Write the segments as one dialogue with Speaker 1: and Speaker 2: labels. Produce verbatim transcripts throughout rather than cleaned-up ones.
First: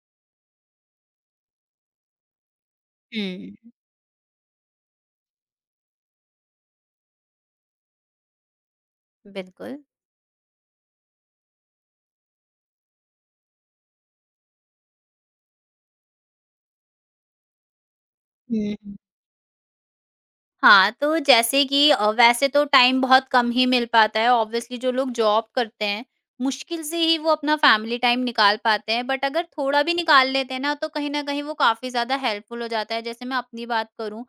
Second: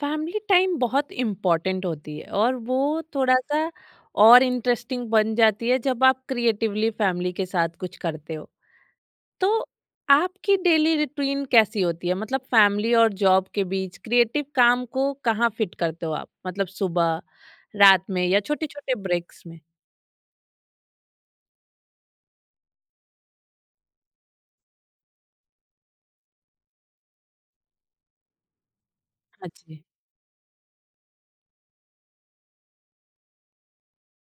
Speaker 1: Family time बहुत important होती है, और वो थोड़ा सा
Speaker 2: हुँ।
Speaker 1: और इंटरेस्टिंग बन जाती है जब आप क्रिएटिवली फैमिली के साथ कुछ करते हो। तो
Speaker 2: बिल्कुल।
Speaker 1: आपकी डेली रूटीन कैसी होती है, मतलब फैमिली और जॉब के बीच क्रिएटिव काम को कहाँ फिट करते हो आप? मतलब सुबह, रात में या छोटे
Speaker 2: हुँ,
Speaker 1: छोटे
Speaker 2: हुँ।
Speaker 1: ब्रेक्स में?
Speaker 2: हाँ, तो जैसे कि अ, वैसे तो टाइम बहुत कम ही मिल पाता है, ऑब्वियसली जो लोग जॉब करते हैं, मुश्किल से ही वो अपना फैमिली टाइम निकाल पाते हैं, बट अगर
Speaker 1: हाँ जी,
Speaker 2: थोड़ा भी निकाल लेते हैं ना, तो कहीं न कहीं वो काफ़ी ज़्यादा हेल्पफुल हो जाता है। जैसे मैं अपनी बात करूँ,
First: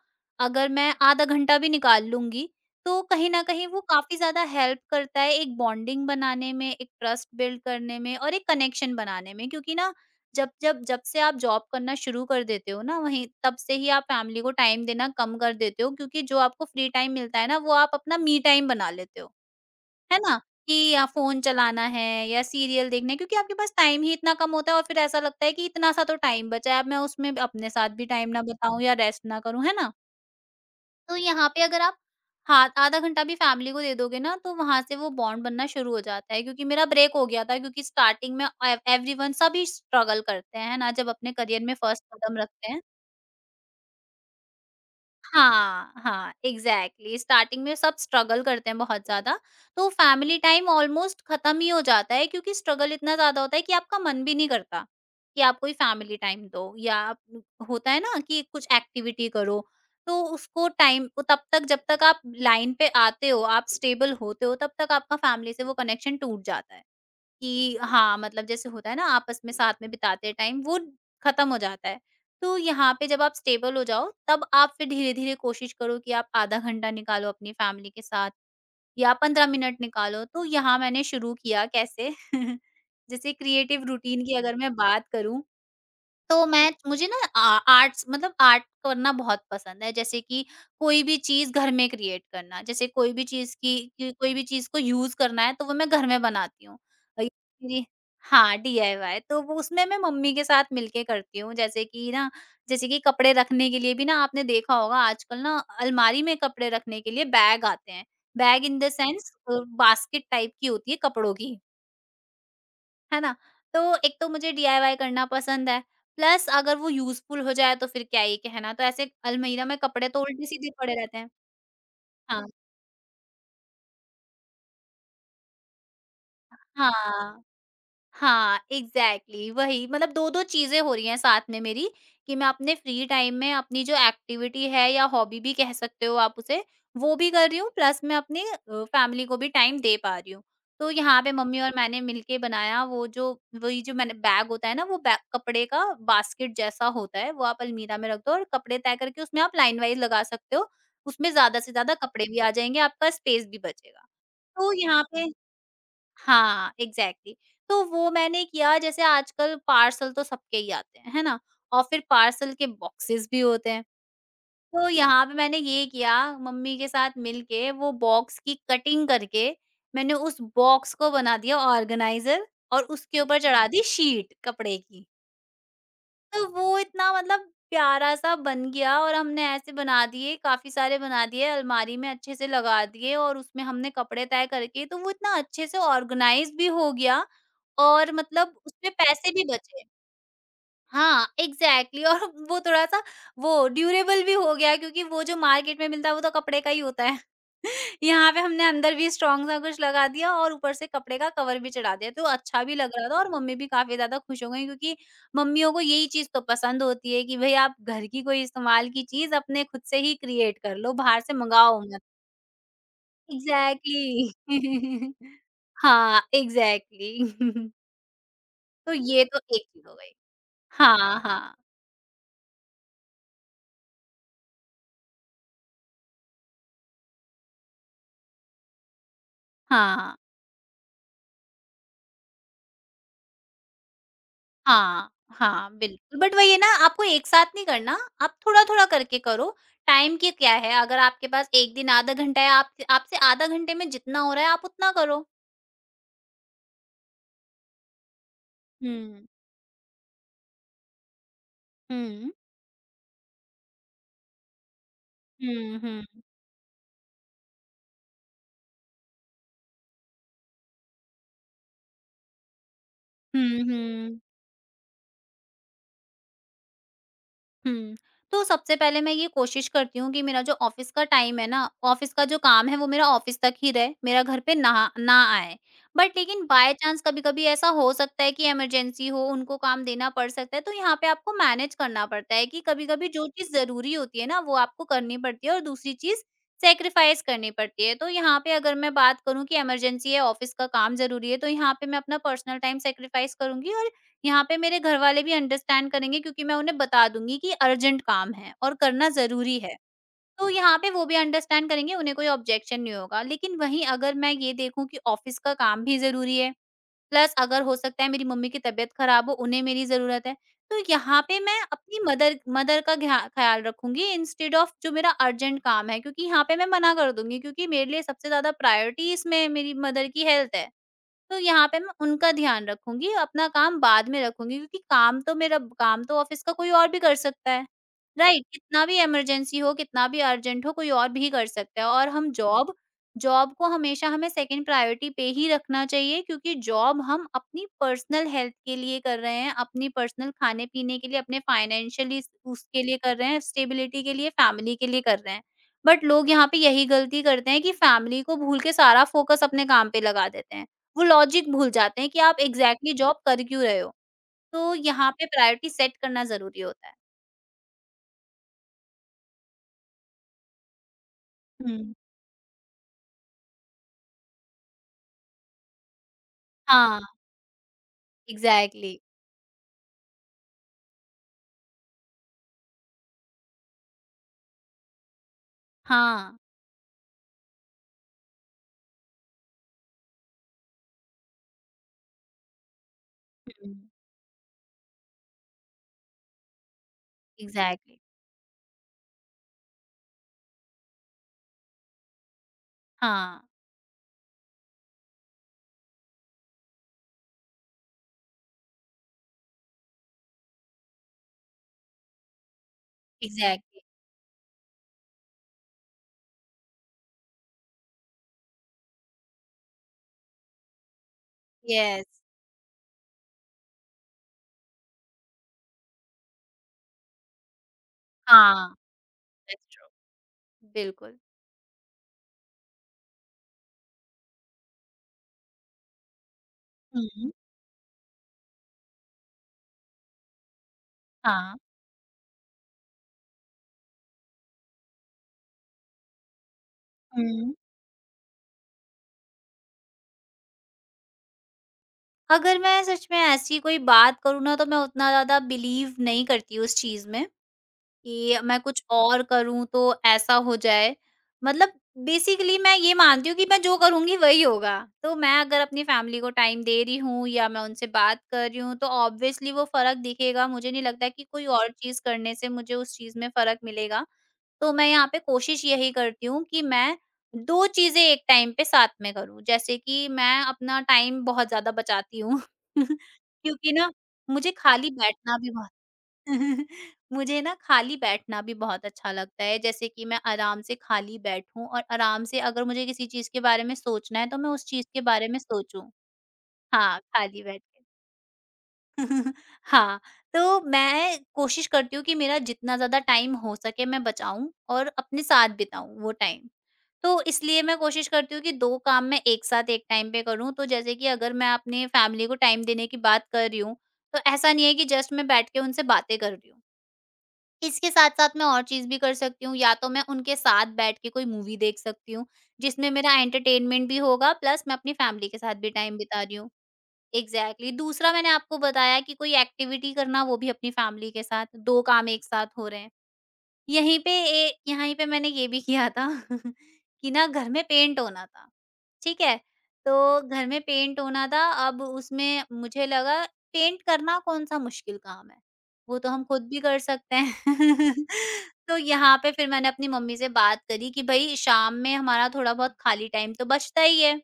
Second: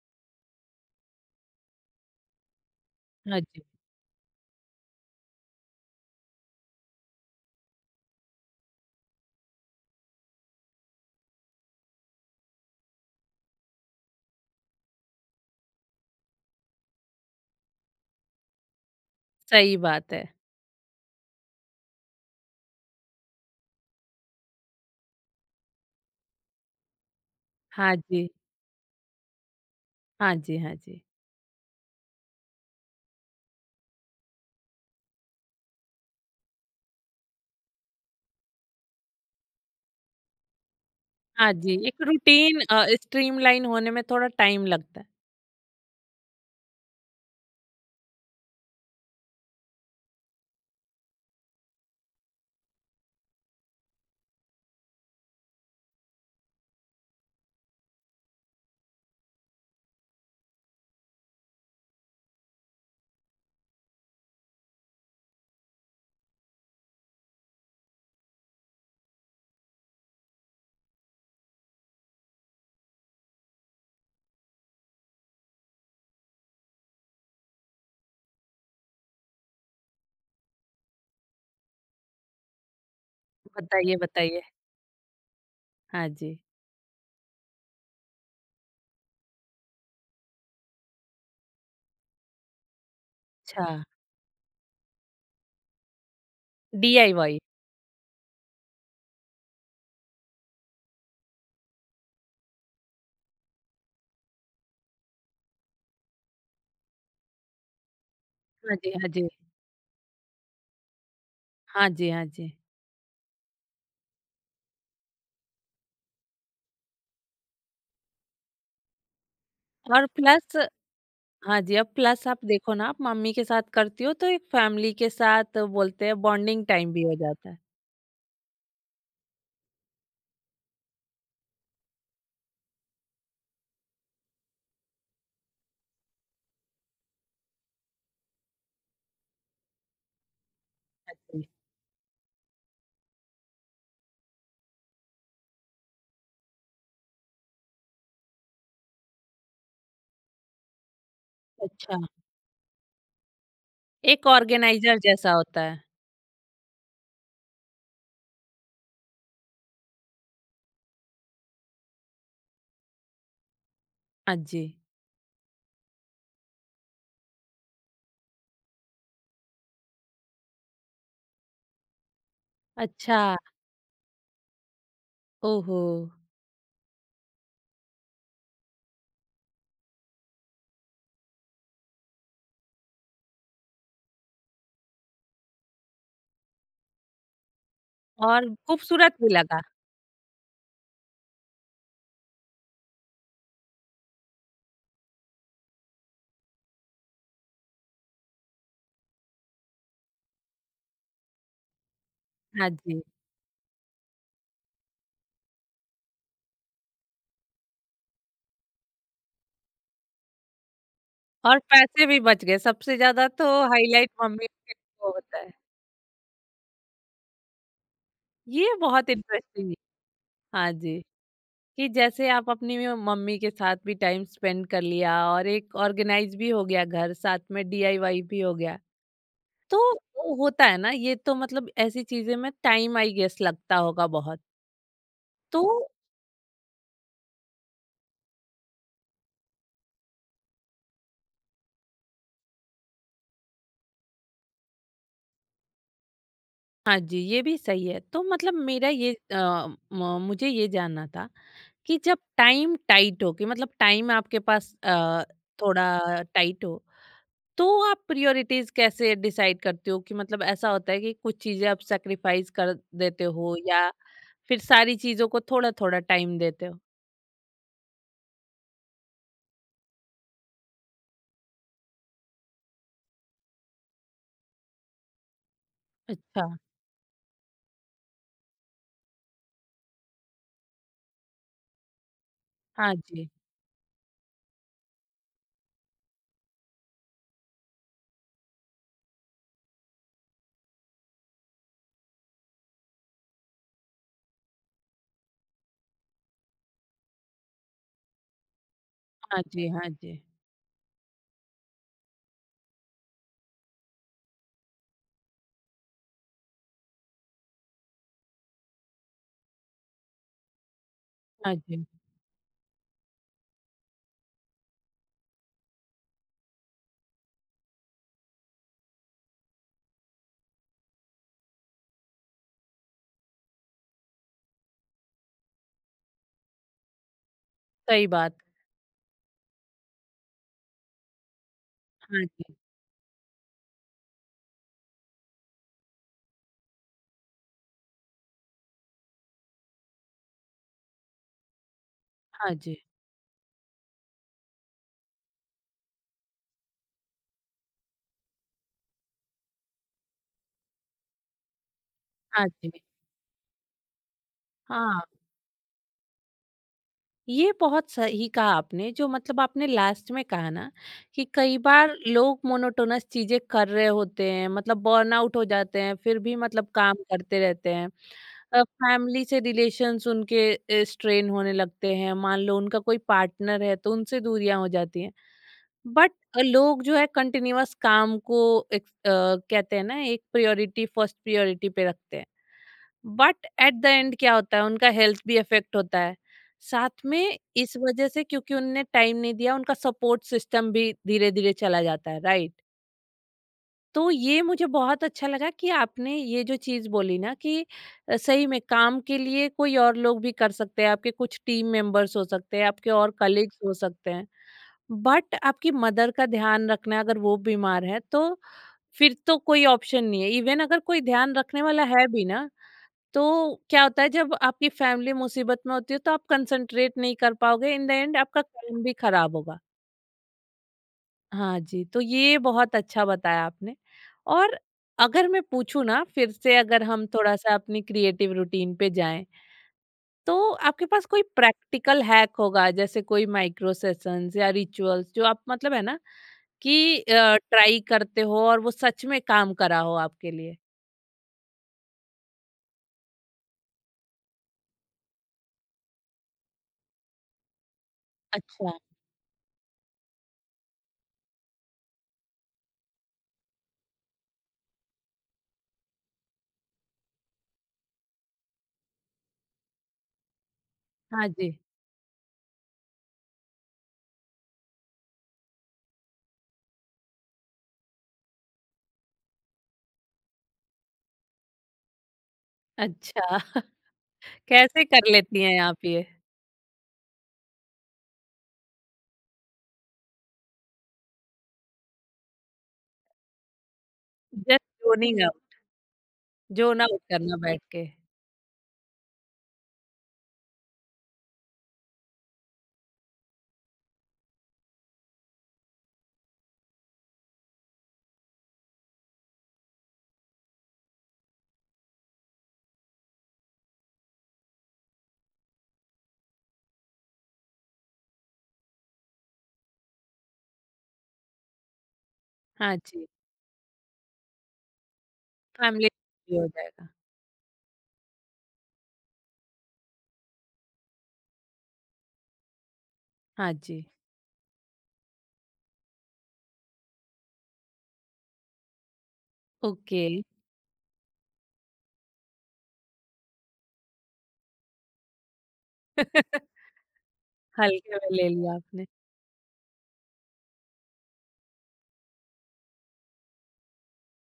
Speaker 2: अगर मैं आधा घंटा भी निकाल लूँगी, तो कहीं
Speaker 1: हाँ
Speaker 2: न
Speaker 1: जी।
Speaker 2: कहीं वो काफ़ी ज़्यादा हेल्प करता है एक बॉन्डिंग बनाने में, एक ट्रस्ट बिल्ड करने में और एक कनेक्शन बनाने में। क्योंकि ना जब जब जब से आप जॉब करना शुरू कर देते हो ना, वहीं तब से ही आप फैमिली को टाइम देना कम कर देते हो, क्योंकि जो आपको फ्री टाइम मिलता है ना, वो आप अपना मी टाइम बना लेते हो,
Speaker 1: सही बात
Speaker 2: है
Speaker 1: है।
Speaker 2: ना? कि या फ़ोन चलाना है या सीरियल देखना है, क्योंकि आपके पास टाइम ही इतना कम होता है और फिर ऐसा लगता है कि इतना सा तो टाइम बचा है, अब मैं उसमें अपने साथ
Speaker 1: हाँ
Speaker 2: भी
Speaker 1: जी,
Speaker 2: टाइम ना बिताऊँ या रेस्ट ना करूँ, है ना?
Speaker 1: हाँ जी। हाँ जी,
Speaker 2: तो यहाँ पे अगर आप हाथ आधा घंटा भी फैमिली को दे दोगे ना, तो वहाँ से वो बॉन्ड बनना शुरू हो जाता है, क्योंकि मेरा ब्रेक हो गया था। क्योंकि स्टार्टिंग में एवरीवन सभी स्ट्रगल करते हैं, है ना, जब अपने
Speaker 1: हाँ
Speaker 2: करियर
Speaker 1: जी।
Speaker 2: में
Speaker 1: एक
Speaker 2: फर्स्ट कदम
Speaker 1: रूटीन
Speaker 2: रखते हैं।
Speaker 1: स्ट्रीमलाइन होने में थोड़ा टाइम लगता है।
Speaker 2: हाँ, हाँ, एग्ज़ैक्टली, स्टार्टिंग में सब स्ट्रगल करते हैं बहुत ज़्यादा, तो फैमिली टाइम ऑलमोस्ट खत्म ही हो जाता है, क्योंकि स्ट्रगल इतना ज़्यादा होता है कि आपका मन भी नहीं करता कि आप कोई फैमिली टाइम दो या आप, होता है ना, कि कुछ एक्टिविटी करो, तो उसको टाइम तब तक, जब तक आप लाइन पे आते हो, आप स्टेबल होते हो, तब तक आपका फैमिली से वो कनेक्शन टूट जाता है। कि हाँ, मतलब जैसे होता है ना, आपस में साथ में बिताते हैं टाइम वो खत्म हो जाता है। तो यहाँ पे जब आप स्टेबल हो जाओ तब आप फिर धीरे-धीरे कोशिश करो कि आप आधा घंटा निकालो अपनी फैमिली के साथ या पंद्रह मिनट निकालो। तो यहाँ मैंने शुरू किया कैसे? जैसे क्रिएटिव
Speaker 1: बताइए,
Speaker 2: रूटीन की
Speaker 1: बताइए।
Speaker 2: अगर मैं बात करूँ,
Speaker 1: हाँ जी।
Speaker 2: तो मैं मुझे ना आ, आर्ट्स मतलब आर्ट करना बहुत पसंद है, जैसे कि कोई भी चीज घर में क्रिएट करना, जैसे कोई भी चीज
Speaker 1: अच्छा।
Speaker 2: की की- कोई भी चीज को यूज करना है तो वो मैं घर में बनाती हूँ। और ये
Speaker 1: डी आई वाई।
Speaker 2: मेरी, हाँ, डीआईवाई, तो वो उसमें मैं मम्मी के साथ मिलके करती हूँ। जैसे कि ना, जैसे कि कपड़े रखने के लिए भी ना, आपने देखा होगा आजकल ना, अलमारी में कपड़े रखने के लिए बैग आते हैं। बैग
Speaker 1: हाँ
Speaker 2: इन द
Speaker 1: जी, हाँ जी।
Speaker 2: सेंस बास्केट टाइप की होती है कपड़ों की,
Speaker 1: हाँ जी, हाँ जी।
Speaker 2: है ना? तो एक तो मुझे डीआईवाई करना पसंद है, प्लस अगर वो यूज़फुल हो जाए तो फिर क्या ही कहना। तो ऐसे अलमीरा में
Speaker 1: और
Speaker 2: कपड़े तो
Speaker 1: प्लस।
Speaker 2: उल्टे-सीधे पड़े रहते हैं।
Speaker 1: हाँ जी, अब प्लस आप
Speaker 2: हाँ,
Speaker 1: देखो ना, आप मम्मी के साथ करती हो तो एक फैमिली के साथ बोलते हैं, बॉन्डिंग टाइम भी हो
Speaker 2: हाँ।
Speaker 1: जाता है।
Speaker 2: हाँ, एग्ज़ैक्टली, वही मतलब दो दो चीज़ें हो रही हैं साथ में मेरी कि मैं अपने फ्री टाइम में अपनी जो एक्टिविटी है या हॉबी भी कह सकते हो आप उसे, वो भी कर रही हूँ, प्लस मैं अपनी अ, फैमिली को भी टाइम दे पा रही हूँ। तो
Speaker 1: हाँ
Speaker 2: यहाँ पे
Speaker 1: जी,
Speaker 2: मम्मी और मैंने मिलके बनाया वो जो, वही जो मैंने, बैग होता है ना, वो बै कपड़े का बास्केट जैसा होता है, वो आप अलमीरा में रख दो और कपड़े तय करके उसमें आप लाइन वाइज़ लगा सकते हो। उसमें ज़्यादा से ज़्यादा
Speaker 1: अच्छा।
Speaker 2: कपड़े भी आ जाएँगे, आपका स्पेस भी बचेगा।
Speaker 1: एक
Speaker 2: तो
Speaker 1: ऑर्गेनाइज़र
Speaker 2: यहाँ पे,
Speaker 1: जैसा होता है।
Speaker 2: हाँ, एग्ज़ैक्टली, तो वो मैंने किया। जैसे आजकल पार्सल तो सबके ही आते हैं, है ना? और फिर पार्सल के बॉक्सेस भी होते हैं।
Speaker 1: हाँ जी।
Speaker 2: तो यहाँ पे मैंने ये किया मम्मी के साथ मिलके वो बॉक्स की कटिंग करके मैंने उस बॉक्स को बना दिया ऑर्गनाइज़र और उसके
Speaker 1: अच्छा,
Speaker 2: ऊपर चढ़ा दी शीट कपड़े की।
Speaker 1: ओहो!
Speaker 2: तो वो इतना मतलब प्यारा-सा बन गया और हमने ऐसे बना दिए, काफ़ी सारे बना दिए, अलमारी में अच्छे से लगा दिए और उसमें हमने कपड़े तय करके तो वो इतना अच्छे से ऑर्गनाइज़ भी हो गया और
Speaker 1: और
Speaker 2: मतलब उसमें
Speaker 1: खूबसूरत
Speaker 2: पैसे
Speaker 1: भी
Speaker 2: भी
Speaker 1: लगा।
Speaker 2: बचे। हाँ, एग्ज़ैक्टली, और वो थोड़ा-सा वो ड्यूरेबल भी हो गया, क्योंकि वो जो मार्केट में मिलता है, वो तो कपड़े का ही होता है। यहाँ पे हमने अंदर भी स्ट्रॉन्ग सा कुछ लगा दिया और ऊपर से कपड़े का कवर भी चढ़ा दिया, तो अच्छा
Speaker 1: हाँ
Speaker 2: भी लग
Speaker 1: जी,
Speaker 2: रहा था और मम्मी भी काफ़ी ज़्यादा खुश हो गईं, क्योंकि मम्मियों को यही चीज़ तो पसंद होती है कि भई आप घर की कोई इस्तेमाल की चीज़ अपने खुद से ही क्रिएट कर लो, बाहर से
Speaker 1: और
Speaker 2: मँगाओ मत।
Speaker 1: पैसे भी बच गए। सबसे ज़्यादा तो हाइलाइट मम्मी
Speaker 2: एग्ज़ैक्टली।
Speaker 1: के वो होता है।
Speaker 2: हाँ, एग्ज़ैक्टली।
Speaker 1: ये
Speaker 2: तो
Speaker 1: बहुत
Speaker 2: ये तो एक
Speaker 1: इंटरेस्टिंग।
Speaker 2: चीज़ हो गई।
Speaker 1: हाँ जी।
Speaker 2: हाँ, हाँ।
Speaker 1: कि जैसे आप अपनी में मम्मी के साथ भी टाइम स्पेंड कर लिया, और एक ऑर्गेनाइज भी हो गया घर, साथ में डी आई वाई भी हो गया तो।
Speaker 2: हाँ। हाँ।
Speaker 1: वो होता है ना, ये तो मतलब ऐसी चीजें में टाइम आई गेस लगता होगा बहुत।
Speaker 2: हाँ,
Speaker 1: तो
Speaker 2: हाँ, बिल्कुल। बट वही है ना, आपको एक साथ नहीं करना, आप थोड़ा-थोड़ा करके करो। टाइम की क्या है, अगर आपके पास एक दिन आधा घंटा है, आप आपसे आधा घंटे में जितना हो रहा है आप उतना करो।
Speaker 1: हाँ जी, ये भी सही है। तो मतलब मेरा ये
Speaker 2: हुँ।
Speaker 1: अ, म- मुझे ये जानना था कि जब
Speaker 2: हुँ।
Speaker 1: टाइम टाइट हो, कि मतलब टाइम आपके पास अ,
Speaker 2: हुँ, हुँ।
Speaker 1: थोड़ा टाइट हो, तो आप प्रायोरिटीज कैसे डिसाइड करते हो, कि मतलब ऐसा होता है कि कुछ चीजें आप सैक्रिफाइस कर देते हो,
Speaker 2: हुँ,
Speaker 1: या
Speaker 2: हुँ।
Speaker 1: फिर सारी चीजों को थोड़ा थोड़ा टाइम देते हो?
Speaker 2: हुँ। तो सबसे पहले मैं ये कोशिश करती हूँ कि मेरा जो ऑफ़िस का टाइम है ना, ऑफ़िस का जो काम है वो मेरा ऑफ़िस तक ही रहे, मेरा घर पे ना ना आए। बट लेकिन
Speaker 1: अच्छा।
Speaker 2: बाय चांस कभी-कभी ऐसा हो सकता है कि इमरजेंसी हो, उनको काम देना पड़ सकता है, तो यहाँ पे आपको मैनेज करना पड़ता है कि
Speaker 1: हाँ
Speaker 2: कभी-कभी जो
Speaker 1: जी,
Speaker 2: चीज़ ज़रूरी होती है ना, वो आपको करनी पड़ती है और दूसरी चीज़ सैक्रिफ़ाइस करनी पड़ती है। तो यहाँ पे अगर मैं बात करूँ कि इमरजेंसी है, ऑफ़िस का काम ज़रूरी है, तो यहाँ पे मैं अपना पर्सनल टाइम सैक्रिफ़ाइस करूँगी और यहाँ पे मेरे घरवाले भी अंडरस्टैंड करेंगे, क्योंकि मैं उन्हें बता दूँगी कि अर्जेंट काम है और करना
Speaker 1: हाँ
Speaker 2: ज़रूरी
Speaker 1: जी।
Speaker 2: है।
Speaker 1: हाँ जी,
Speaker 2: तो यहाँ पे वो भी अंडरस्टैंड करेंगे, उन्हें कोई ऑब्जेक्शन नहीं होगा। लेकिन वहीं अगर मैं ये देखूँ कि ऑफ़िस का काम भी ज़रूरी है, प्लस अगर हो सकता है मेरी मम्मी की तबीयत ख़राब हो, उन्हें मेरी ज़रूरत है। तो यहाँ पे
Speaker 1: हाँ
Speaker 2: मैं
Speaker 1: जी।
Speaker 2: अपनी मदर मदर का ध्या ख़्याल रखूँगी इंस्टेड ऑफ़ जो मेरा अर्जेंट काम है, क्योंकि यहाँ पे मैं मना कर दूँगी, क्योंकि मेरे लिए सबसे ज़्यादा प्रायोरिटी इसमें मेरी मदर की हेल्थ है। तो यहाँ पे मैं उनका ध्यान रखूँगी, अपना काम बाद में रखूँगी, क्योंकि काम तो मेरा काम तो ऑफ़िस का कोई और भी कर सकता है,
Speaker 1: सही बात।
Speaker 2: राइट? कितना भी इमरजेंसी हो, कितना भी अर्जेंट हो, कोई और भी कर सकता है और
Speaker 1: हाँ
Speaker 2: हम
Speaker 1: जी,
Speaker 2: जॉब जॉब को हमेशा हमें सेकंड प्रायोरिटी पे ही रखना चाहिए, क्योंकि जॉब हम अपनी पर्सनल हेल्थ के लिए कर रहे हैं, अपनी पर्सनल खाने-पीने के लिए, अपने फाइनेंशियली
Speaker 1: हाँ जी।
Speaker 2: उसके लिए कर रहे हैं, स्टेबिलिटी के लिए, फैमिली के लिए कर रहे हैं। बट लोग यहाँ पे यही गलती करते हैं कि फैमिली को भूल के सारा फ़ोकस अपने काम पे लगा देते हैं। वो लॉजिक भूल जाते हैं कि आप
Speaker 1: हाँ जी।
Speaker 2: एग्ज़ैक्टली जॉब कर क्यों रहे हो? तो
Speaker 1: हाँ।
Speaker 2: यहाँ पे प्रायोरिटी सेट करना ज़रूरी होता है।
Speaker 1: ये बहुत सही कहा आपने, जो मतलब आपने लास्ट में कहा ना कि कई
Speaker 2: हुँ।
Speaker 1: बार लोग मोनोटोनस चीजें कर रहे होते हैं, मतलब बर्न आउट हो जाते हैं, फिर भी मतलब काम
Speaker 2: हाँ,
Speaker 1: करते रहते हैं।
Speaker 2: एग्ज़ैक्टली।
Speaker 1: फैमिली से रिलेशंस उनके स्ट्रेन होने लगते हैं। मान लो उनका कोई पार्टनर है तो उनसे दूरियां हो जाती हैं। बट
Speaker 2: हाँ।
Speaker 1: लोग जो है कंटिन्यूअस काम को एक, अ, कहते हैं ना, एक प्रायोरिटी, फर्स्ट प्रायोरिटी पे रखते हैं। But
Speaker 2: hmm.
Speaker 1: At the end क्या होता है, उनका हेल्थ भी अफेक्ट होता है साथ में, इस
Speaker 2: एग्ज़ैक्टली।
Speaker 1: वजह से क्योंकि उनने टाइम नहीं दिया उनका सपोर्ट सिस्टम भी धीरे धीरे चला जाता है, राइट?
Speaker 2: हाँ,
Speaker 1: तो ये मुझे बहुत अच्छा लगा कि आपने ये जो चीज़ बोली ना, कि अ, सही में काम के लिए कोई और लोग भी कर सकते हैं, आपके कुछ टीम मेंबर्स हो सकते हैं, आपके और कलीग्स हो
Speaker 2: एग्ज़ैक्टली।
Speaker 1: सकते हैं। बट आपकी मदर का ध्यान रखना, अगर वो बीमार है तो फिर तो कोई ऑप्शन नहीं है। इवन अगर कोई ध्यान रखने वाला है
Speaker 2: येस।
Speaker 1: भी ना, तो क्या होता है, जब आपकी फैमिली मुसीबत में होती है तो आप कंसंट्रेट नहीं कर पाओगे, इन द एंड आपका
Speaker 2: हाँ,
Speaker 1: काम भी खराब होगा।
Speaker 2: दैट्स ट्रू, बिल्कुल।
Speaker 1: हाँ जी, तो ये बहुत अच्छा बताया आपने। और अगर मैं पूछूँ ना, फिर से अगर हम
Speaker 2: हुँ।
Speaker 1: थोड़ा-सा अपनी क्रिएटिव रूटीन पे जाएँ, तो आपके पास कोई
Speaker 2: हाँ।
Speaker 1: प्रैक्टिकल हैक होगा, जैसे कोई माइक्रो सेशंस या रिचुअल्स जो आप मतलब है ना कि अ,
Speaker 2: हुँ।
Speaker 1: ट्राई करते हो और वो सच में काम करा हो आपके लिए?
Speaker 2: अगर मैं सच में ऐसी कोई बात करूँ ना, तो मैं उतना ज़्यादा बिलीव नहीं करती उस चीज़ में कि मैं
Speaker 1: अच्छा।
Speaker 2: कुछ और करूँ तो ऐसा हो जाए। मतलब बेसिकली मैं ये मानती हूँ कि मैं जो करूँगी वही होगा। तो मैं अगर अपनी फैमिली को टाइम दे रही हूँ या मैं उनसे बात कर रही हूँ, तो ऑब्वियसली वो फ़र्क दिखेगा। मुझे नहीं लगता कि
Speaker 1: हाँ
Speaker 2: कोई
Speaker 1: जी।
Speaker 2: और चीज़ करने से मुझे उस चीज़ में फ़र्क मिलेगा। तो मैं यहाँ पे कोशिश यही करती हूँ कि मैं दो चीज़ें एक टाइम पे साथ में करूँ। जैसे कि मैं अपना टाइम बहुत ज़्यादा बचाती हूँ
Speaker 1: अच्छा,
Speaker 2: क्योंकि ना मुझे
Speaker 1: कैसे
Speaker 2: खाली
Speaker 1: कर
Speaker 2: बैठना
Speaker 1: लेती
Speaker 2: भी
Speaker 1: हैं
Speaker 2: बहुत
Speaker 1: आप ये?
Speaker 2: मुझे ना खाली बैठना भी बहुत अच्छा लगता है, जैसे कि मैं आराम से खाली बैठूं और आराम से अगर मुझे किसी चीज के बारे में सोचना है तो मैं
Speaker 1: जस्ट
Speaker 2: उस चीज के
Speaker 1: ज़ोनिंग
Speaker 2: बारे
Speaker 1: आउट,
Speaker 2: में सोचूं।
Speaker 1: ज़ोन
Speaker 2: हाँ,
Speaker 1: आउट करना
Speaker 2: खाली
Speaker 1: बैठ
Speaker 2: बैठ के।
Speaker 1: के।
Speaker 2: हाँ। तो मैं कोशिश करती हूँ कि मेरा जितना ज्यादा टाइम हो सके मैं बचाऊं और अपने साथ बिताऊं वो टाइम। तो इसलिए मैं कोशिश करती हूँ कि दो काम मैं एक साथ एक टाइम पे करूँ। तो जैसे कि अगर मैं अपने फैमिली को टाइम देने की बात कर रही हूँ, तो ऐसा नहीं है कि जस्ट मैं बैठ के उनसे बातें कर रही हूँ, इसके साथ-साथ मैं और चीज़ भी कर सकती हूँ, या तो मैं उनके साथ बैठ के कोई मूवी देख सकती हूँ,
Speaker 1: हाँ
Speaker 2: जिसमें
Speaker 1: जी,
Speaker 2: मेरा एंटरटेनमेंट भी होगा, प्लस मैं अपनी फैमिली के साथ भी
Speaker 1: फैमिली
Speaker 2: टाइम बिता रही
Speaker 1: हो
Speaker 2: हूँ।
Speaker 1: जाएगा।
Speaker 2: एग्ज़ैक्टली। दूसरा मैंने आपको बताया कि कोई एक्टिविटी करना, वो भी अपनी फैमिली के साथ, दो काम एक साथ हो रहे हैं।
Speaker 1: हाँ जी,
Speaker 2: यहीं पे ए यहीं पे मैंने ये भी किया था, कि ना घर में पेंट होना था, ठीक है? तो
Speaker 1: ओके।
Speaker 2: घर में पेंट होना था, अब उसमें मुझे लगा पेंट करना कौन-सा मुश्किल काम है, वो तो हम खुद भी कर सकते हैं।
Speaker 1: हल्के में ले लिया
Speaker 2: तो
Speaker 1: आपने।
Speaker 2: यहाँ पे फिर मैंने अपनी मम्मी से बात करी कि भई शाम में हमारा थोड़ा बहुत खाली टाइम तो बचता ही है,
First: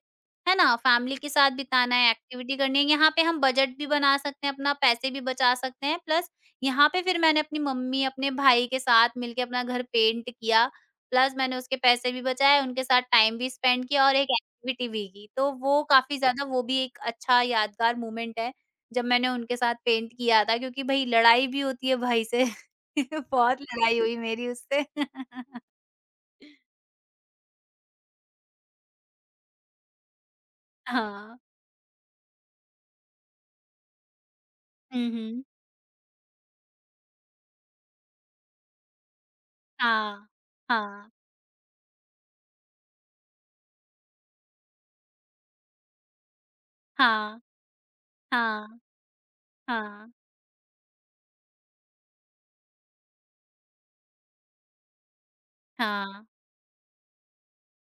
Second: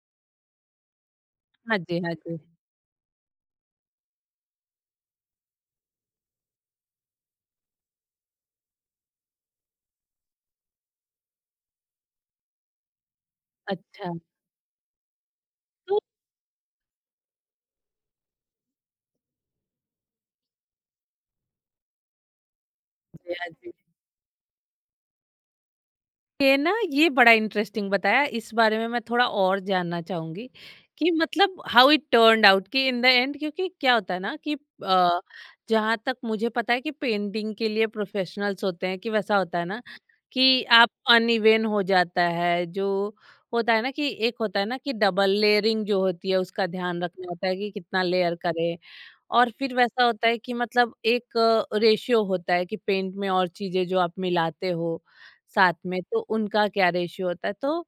Speaker 2: है ना? फैमिली के साथ
Speaker 1: हाँ
Speaker 2: बिताना
Speaker 1: जी,
Speaker 2: है,
Speaker 1: हाँ जी।
Speaker 2: एक्टिविटी करनी है, यहाँ पे हम बजट भी बना सकते हैं, अपना पैसे भी बचा सकते हैं प्लस यहाँ पे फिर मैंने अपनी मम्मी, अपने भाई के साथ मिलके अपना घर पेंट किया, प्लस मैंने उसके पैसे भी बचाए, उनके साथ टाइम भी स्पेंड किया
Speaker 1: अच्छा,
Speaker 2: और एक एक्टिविटी भी की। तो वो
Speaker 1: तो हाँ
Speaker 2: काफ़ी ज़्यादा वो भी एक अच्छा यादगार मोमेंट है, जब मैंने उनके साथ पेंट किया था क्योंकि भई लड़ाई भी होती है भाई से।
Speaker 1: जी, हाँ
Speaker 2: बहुत
Speaker 1: जी।
Speaker 2: लड़ाई हुई मेरी उससे।
Speaker 1: ये ना, ये बड़ा इंटरेस्टिंग बताया। इस बारे में मैं थोड़ा और जानना चाहूँगी कि
Speaker 2: हाँ।
Speaker 1: मतलब हाउ इट टर्न्ड आउट, कि इन द एंड, क्योंकि क्या होता है ना कि
Speaker 2: हुँ,
Speaker 1: अ,
Speaker 2: हुँ।
Speaker 1: जहाँ तक मुझे पता है कि पेंटिंग के लिए प्रोफेशनल्स होते हैं, कि वैसा होता है ना
Speaker 2: हाँ।
Speaker 1: कि आप
Speaker 2: हाँ।
Speaker 1: अनइवन हो जाता है, जो होता है ना कि एक होता है ना कि डबल लेयरिंग जो होती है उसका ध्यान रखना
Speaker 2: हाँ।
Speaker 1: होता है कि कितना लेयर करें।
Speaker 2: हाँ।
Speaker 1: और फिर वैसा
Speaker 2: हाँ।
Speaker 1: होता है कि मतलब एक रेशियो होता है कि पेंट में और चीजें जो आप मिलाते हो साथ में, तो
Speaker 2: हाँ।
Speaker 1: उनका क्या रेशियो होता है, तो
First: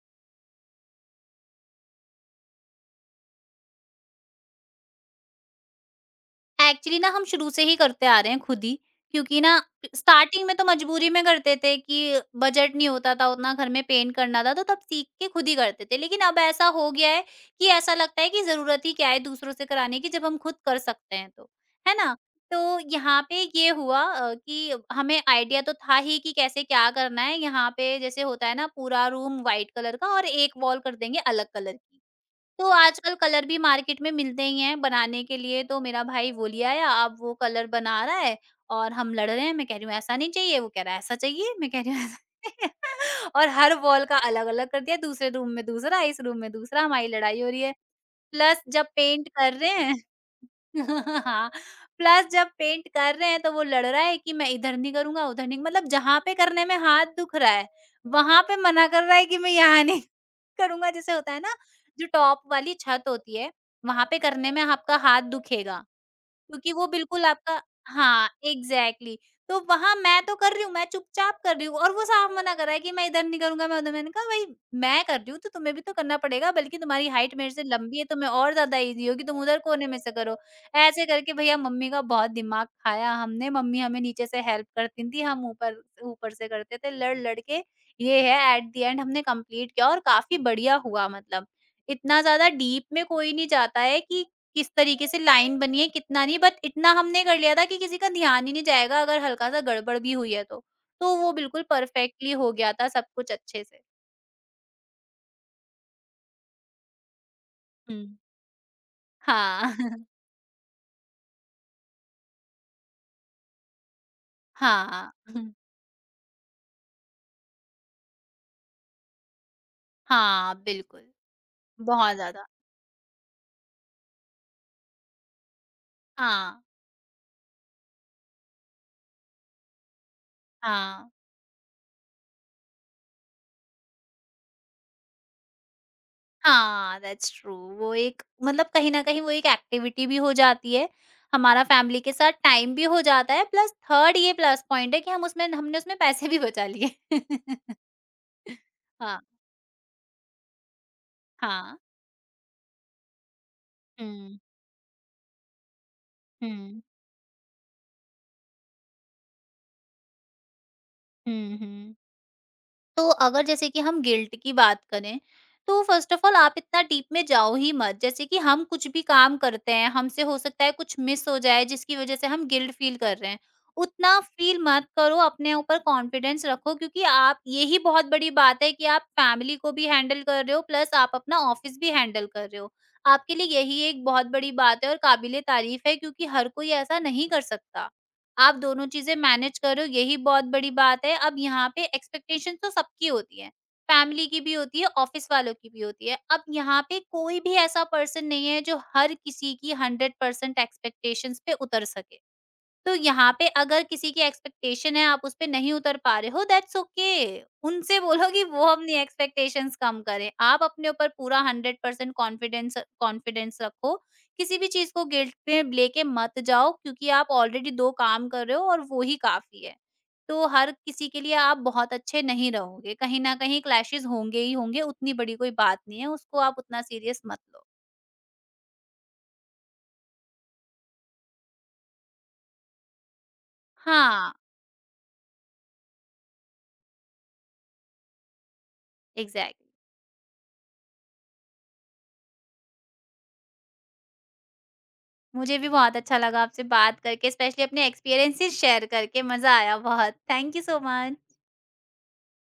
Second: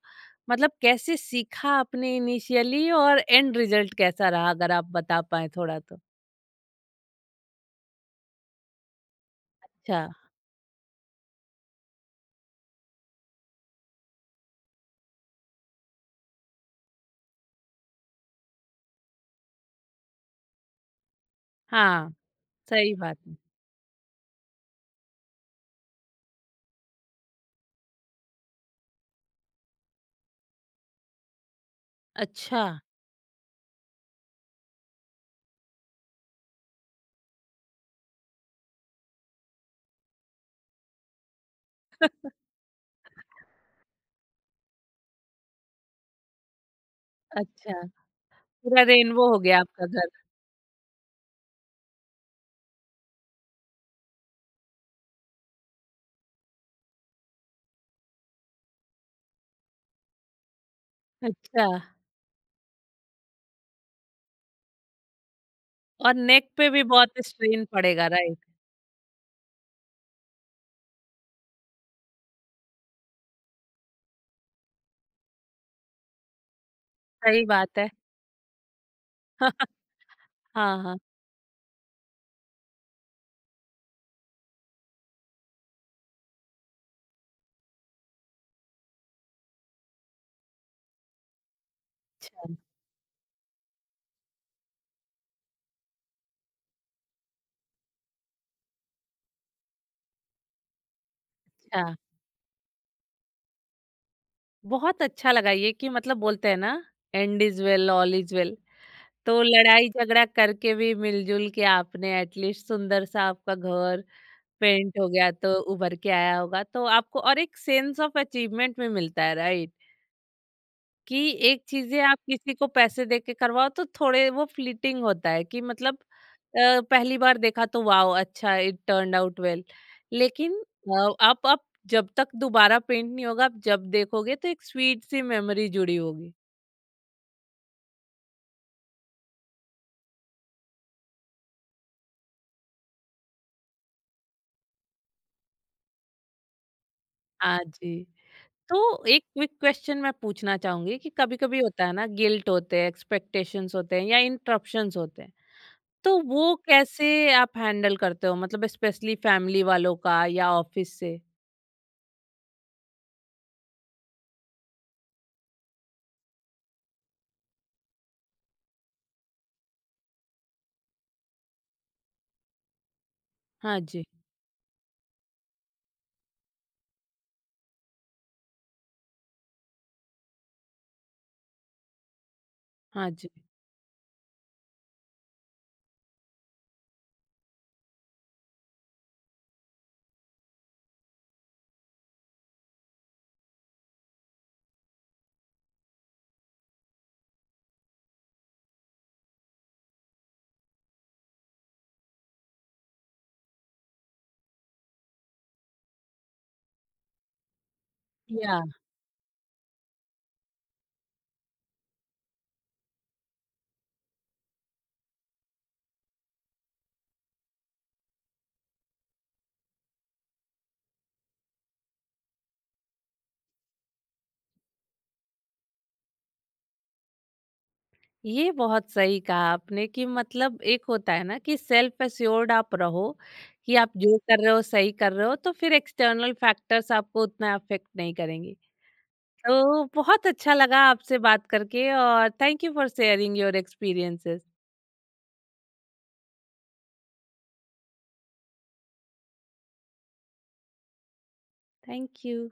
Speaker 1: मतलब कैसे सीखा आपने इनिशियली, और एंड रिजल्ट कैसा रहा अगर आप बता पाए थोड़ा तो।
Speaker 2: एक्चुअली ना हम शुरू से ही करते आ रहे हैं खुद ही, क्योंकि ना
Speaker 1: अच्छा।
Speaker 2: स्टार्टिंग में तो मजबूरी में करते थे कि बजट नहीं होता था उतना, घर में पेंट करना था, तो तब सीख के खुद ही करते थे। लेकिन अब ऐसा हो गया है कि ऐसा लगता है कि ज़रूरत ही क्या है दूसरों से कराने की जब हम खुद कर सकते हैं तो, है
Speaker 1: हाँ।
Speaker 2: ना? तो
Speaker 1: सही बात
Speaker 2: यहाँ
Speaker 1: है।
Speaker 2: पे ये हुआ अ, कि हमें आइडिया तो था ही कि कैसे क्या करना है, यहाँ पे जैसे होता है ना पूरा रूम व्हाइट कलर का और एक वॉल कर देंगे अलग कलर की।
Speaker 1: अच्छा।
Speaker 2: तो आजकल कलर भी मार्केट में मिलते ही हैं बनाने के लिए, तो मेरा भाई वो ले आया, अब वो कलर बना रहा है और हम लड़ रहे हैं। मैं कह रही हूँ ऐसा नहीं चाहिए, वो कह रहा है ऐसा चाहिए, मैं कह रही हूँ ऐसा और हर वॉल का अलग-अलग कर दिया, दूसरे रूम में दूसरा, इस रूम में दूसरा, हमारी लड़ाई हो रही
Speaker 1: अच्छा,
Speaker 2: है। प्लस
Speaker 1: पूरा
Speaker 2: जब पेंट
Speaker 1: रेनबो हो
Speaker 2: कर
Speaker 1: गया
Speaker 2: रहे
Speaker 1: आपका
Speaker 2: हैं
Speaker 1: घर।
Speaker 2: हाँ, प्लस जब पेंट कर रहे हैं तो वो लड़ रहा है कि मैं इधर नहीं करूँगा, उधर नहीं मतलब जहाँ पे करने में हाथ दुख रहा है, वहाँ पे मना कर रहा है कि मैं यहाँ नहीं करूँगा जैसे होता है ना,
Speaker 1: अच्छा।
Speaker 2: जो टॉप वाली छत होती है, वहाँ पे करने में आपका हाथ दुखेगा।
Speaker 1: और नेक पे
Speaker 2: क्योंकि
Speaker 1: भी
Speaker 2: वो
Speaker 1: बहुत
Speaker 2: बिल्कुल आपका
Speaker 1: स्ट्रेन पड़ेगा,
Speaker 2: हाँ,
Speaker 1: राइट?
Speaker 2: एग्ज़ैक्टली तो वहाँ मैं तो कर रही हूँ, मैं चुपचाप कर रही हूँ और वो साफ मना कर रहा है कि मैं इधर नहीं करूँगा, मैं उधर मैंने कहा भई मैं कर रही हूँ तो तुम्हें भी तो करना पड़ेगा बल्कि तुम्हारी हाइट
Speaker 1: सही
Speaker 2: मेरे से
Speaker 1: बात है।
Speaker 2: लंबी है, तुम्हें और ज़्यादा ईज़ी होगी, तुम उधर कोने में से करो।
Speaker 1: हाँ, हाँ।
Speaker 2: ऐसे करके भैया मम्मी का बहुत दिमाग खाया हमने, मम्मी हमें नीचे से हेल्प करती थी, हम ऊपर ऊपर से करते थे लड़-लड़ के ये है एट द एंड हमने कंप्लीट किया और काफ़ी बढ़िया हुआ मतलब। इतना
Speaker 1: अच्छा।
Speaker 2: ज़्यादा डीप में कोई नहीं जाता है कि किस तरीके से लाइन बनी है, कितना नहीं बट इतना हमने कर लिया था कि किसी का ध्यान ही नहीं जाएगा अगर हल्का-सा गड़बड़ भी हुई है तो। तो वो बिल्कुल
Speaker 1: अच्छा।
Speaker 2: परफेक्टली हो गया था सब कुछ अच्छे से।
Speaker 1: बहुत अच्छा लगा ये कि मतलब बोलते हैं ना, and is well
Speaker 2: hmm.
Speaker 1: All is well. तो
Speaker 2: हाँ।
Speaker 1: लड़ाई झगड़ा करके भी मिलजुल के आपने एटलीस्ट सुंदर सा आपका घर पेंट हो
Speaker 2: हाँ।
Speaker 1: गया, तो
Speaker 2: हम्म,
Speaker 1: उभर के आया होगा, तो आपको और एक सेंस ऑफ अचीवमेंट भी मिलता है, राइट?
Speaker 2: हाँ, बिल्कुल।
Speaker 1: कि एक चीजें
Speaker 2: बहुत
Speaker 1: आप
Speaker 2: ज़्यादा।
Speaker 1: किसी को पैसे दे के करवाओ तो थोड़े वो फ्लीटिंग होता है कि मतलब,
Speaker 2: हाँ,
Speaker 1: अ, पहली बार देखा तो वाओ, अच्छा, इट टर्न आउट वेल। लेकिन
Speaker 2: हाँ,
Speaker 1: अ, आप आप जब तक दोबारा पेंट नहीं होगा, आप जब देखोगे तो एक स्वीट सी मेमोरी जुड़ी होगी।
Speaker 2: हाँ, दैट्स ट्रू। वो एक मतलब कहीं न कहीं वो एक एक्टिविटी भी हो जाती है, हमारा फैमिली के साथ टाइम भी हो जाता है प्लस थर्ड ये प्लस पॉइंट है कि हम उसमें हमने उसमें पैसे भी बचा लिए।
Speaker 1: हाँ जी। तो
Speaker 2: हाँ,
Speaker 1: एक क्विक क्वेश्चन मैं पूछना चाहूंगी कि कभी-कभी
Speaker 2: हाँ।
Speaker 1: होता है ना, गिल्ट होते हैं, एक्सपेक्टेशंस होते हैं या
Speaker 2: हुँ।
Speaker 1: इंटरप्शंस होते हैं। तो वो
Speaker 2: हुँ।
Speaker 1: कैसे आप हैंडल करते हो? मतलब स्पेशली फैमिली वालों का या ऑफिस से?
Speaker 2: हुँ, हुँ। तो अगर जैसे कि हम गिल्ट की बात करें, तो फ़र्स्ट ऑफ़ ऑल आप इतना डीप में जाओ ही मत। जैसे कि हम कुछ भी काम करते हैं, हमसे हो सकता है कुछ मिस हो जाए जिसकी वज़ह से हम गिल्ट फ़ील कर रहे हैं।
Speaker 1: हाँ जी,
Speaker 2: उतना फ़ील मत करो, अपने ऊपर कॉन्फिडेंस रखो क्योंकि आप ये ही बहुत बड़ी बात है कि आप फ़ैमिली को भी हैंडल कर रहे हो प्लस आप अपना ऑफ़िस भी हैंडल कर रहे हो।
Speaker 1: हाँ जी।
Speaker 2: आपके लिए यही एक बहुत बड़ी बात है और काबिल-ए-तारीफ़ है क्योंकि हर कोई ऐसा नहीं कर सकता। आप दोनों चीज़ें मैनेज करो यही बहुत बड़ी बात है। अब यहाँ पे एक्सपेक्टेशन तो सबकी होती है, फैमिली की भी होती है, ऑफ़िस वालों की भी होती है। अब यहाँ पे कोई भी ऐसा पर्सन नहीं है जो हर किसी की हंड्रेड परसेंट एक्सपेक्टेशंस पे उतर सके। तो यहाँ पे अगर किसी की एक्सपेक्टेशन है, आप उस पे नहीं उतर पा रहे हो दैट्स ओके। उनसे बोलो कि
Speaker 1: या
Speaker 2: वो अपनी एक्सपेक्टेशंस कम करें। आप अपने ऊपर पूरा हंड्रेड परसेंट कॉन्फिडेंस कॉन्फिडेंस रखो। किसी भी चीज़ को गिल्ट में लेके मत जाओ क्योंकि आप ऑलरेडी दो काम कर रहे हो और वो ही काफ़ी है। तो हर किसी के लिए आप बहुत अच्छे नहीं रहोगे। कहीं न कहीं क्लैशेज़ होंगे ही होंगे, उतनी बड़ी कोई बात नहीं है, उसको आप उतना सीरियस मत लो।
Speaker 1: ये बहुत सही कहा आपने कि मतलब एक होता है ना कि सेल्फ एश्योर्ड आप रहो, कि आप जो
Speaker 2: हाँ,
Speaker 1: कर रहे हो सही कर रहे हो तो फिर एक्सटर्नल फैक्टर्स आपको उतना अफेक्ट नहीं करेंगे।
Speaker 2: एग्ज़ैक्ट
Speaker 1: तो बहुत अच्छा लगा आपसे बात करके, और thank you for sharing your experiences.
Speaker 2: मुझे भी बहुत अच्छा लगा आपसे बात करके, स्पेशली अपने एक्सपीरियंसेस शेयर करके मज़ा आया बहुत। Thank you so much.
Speaker 1: Thank you.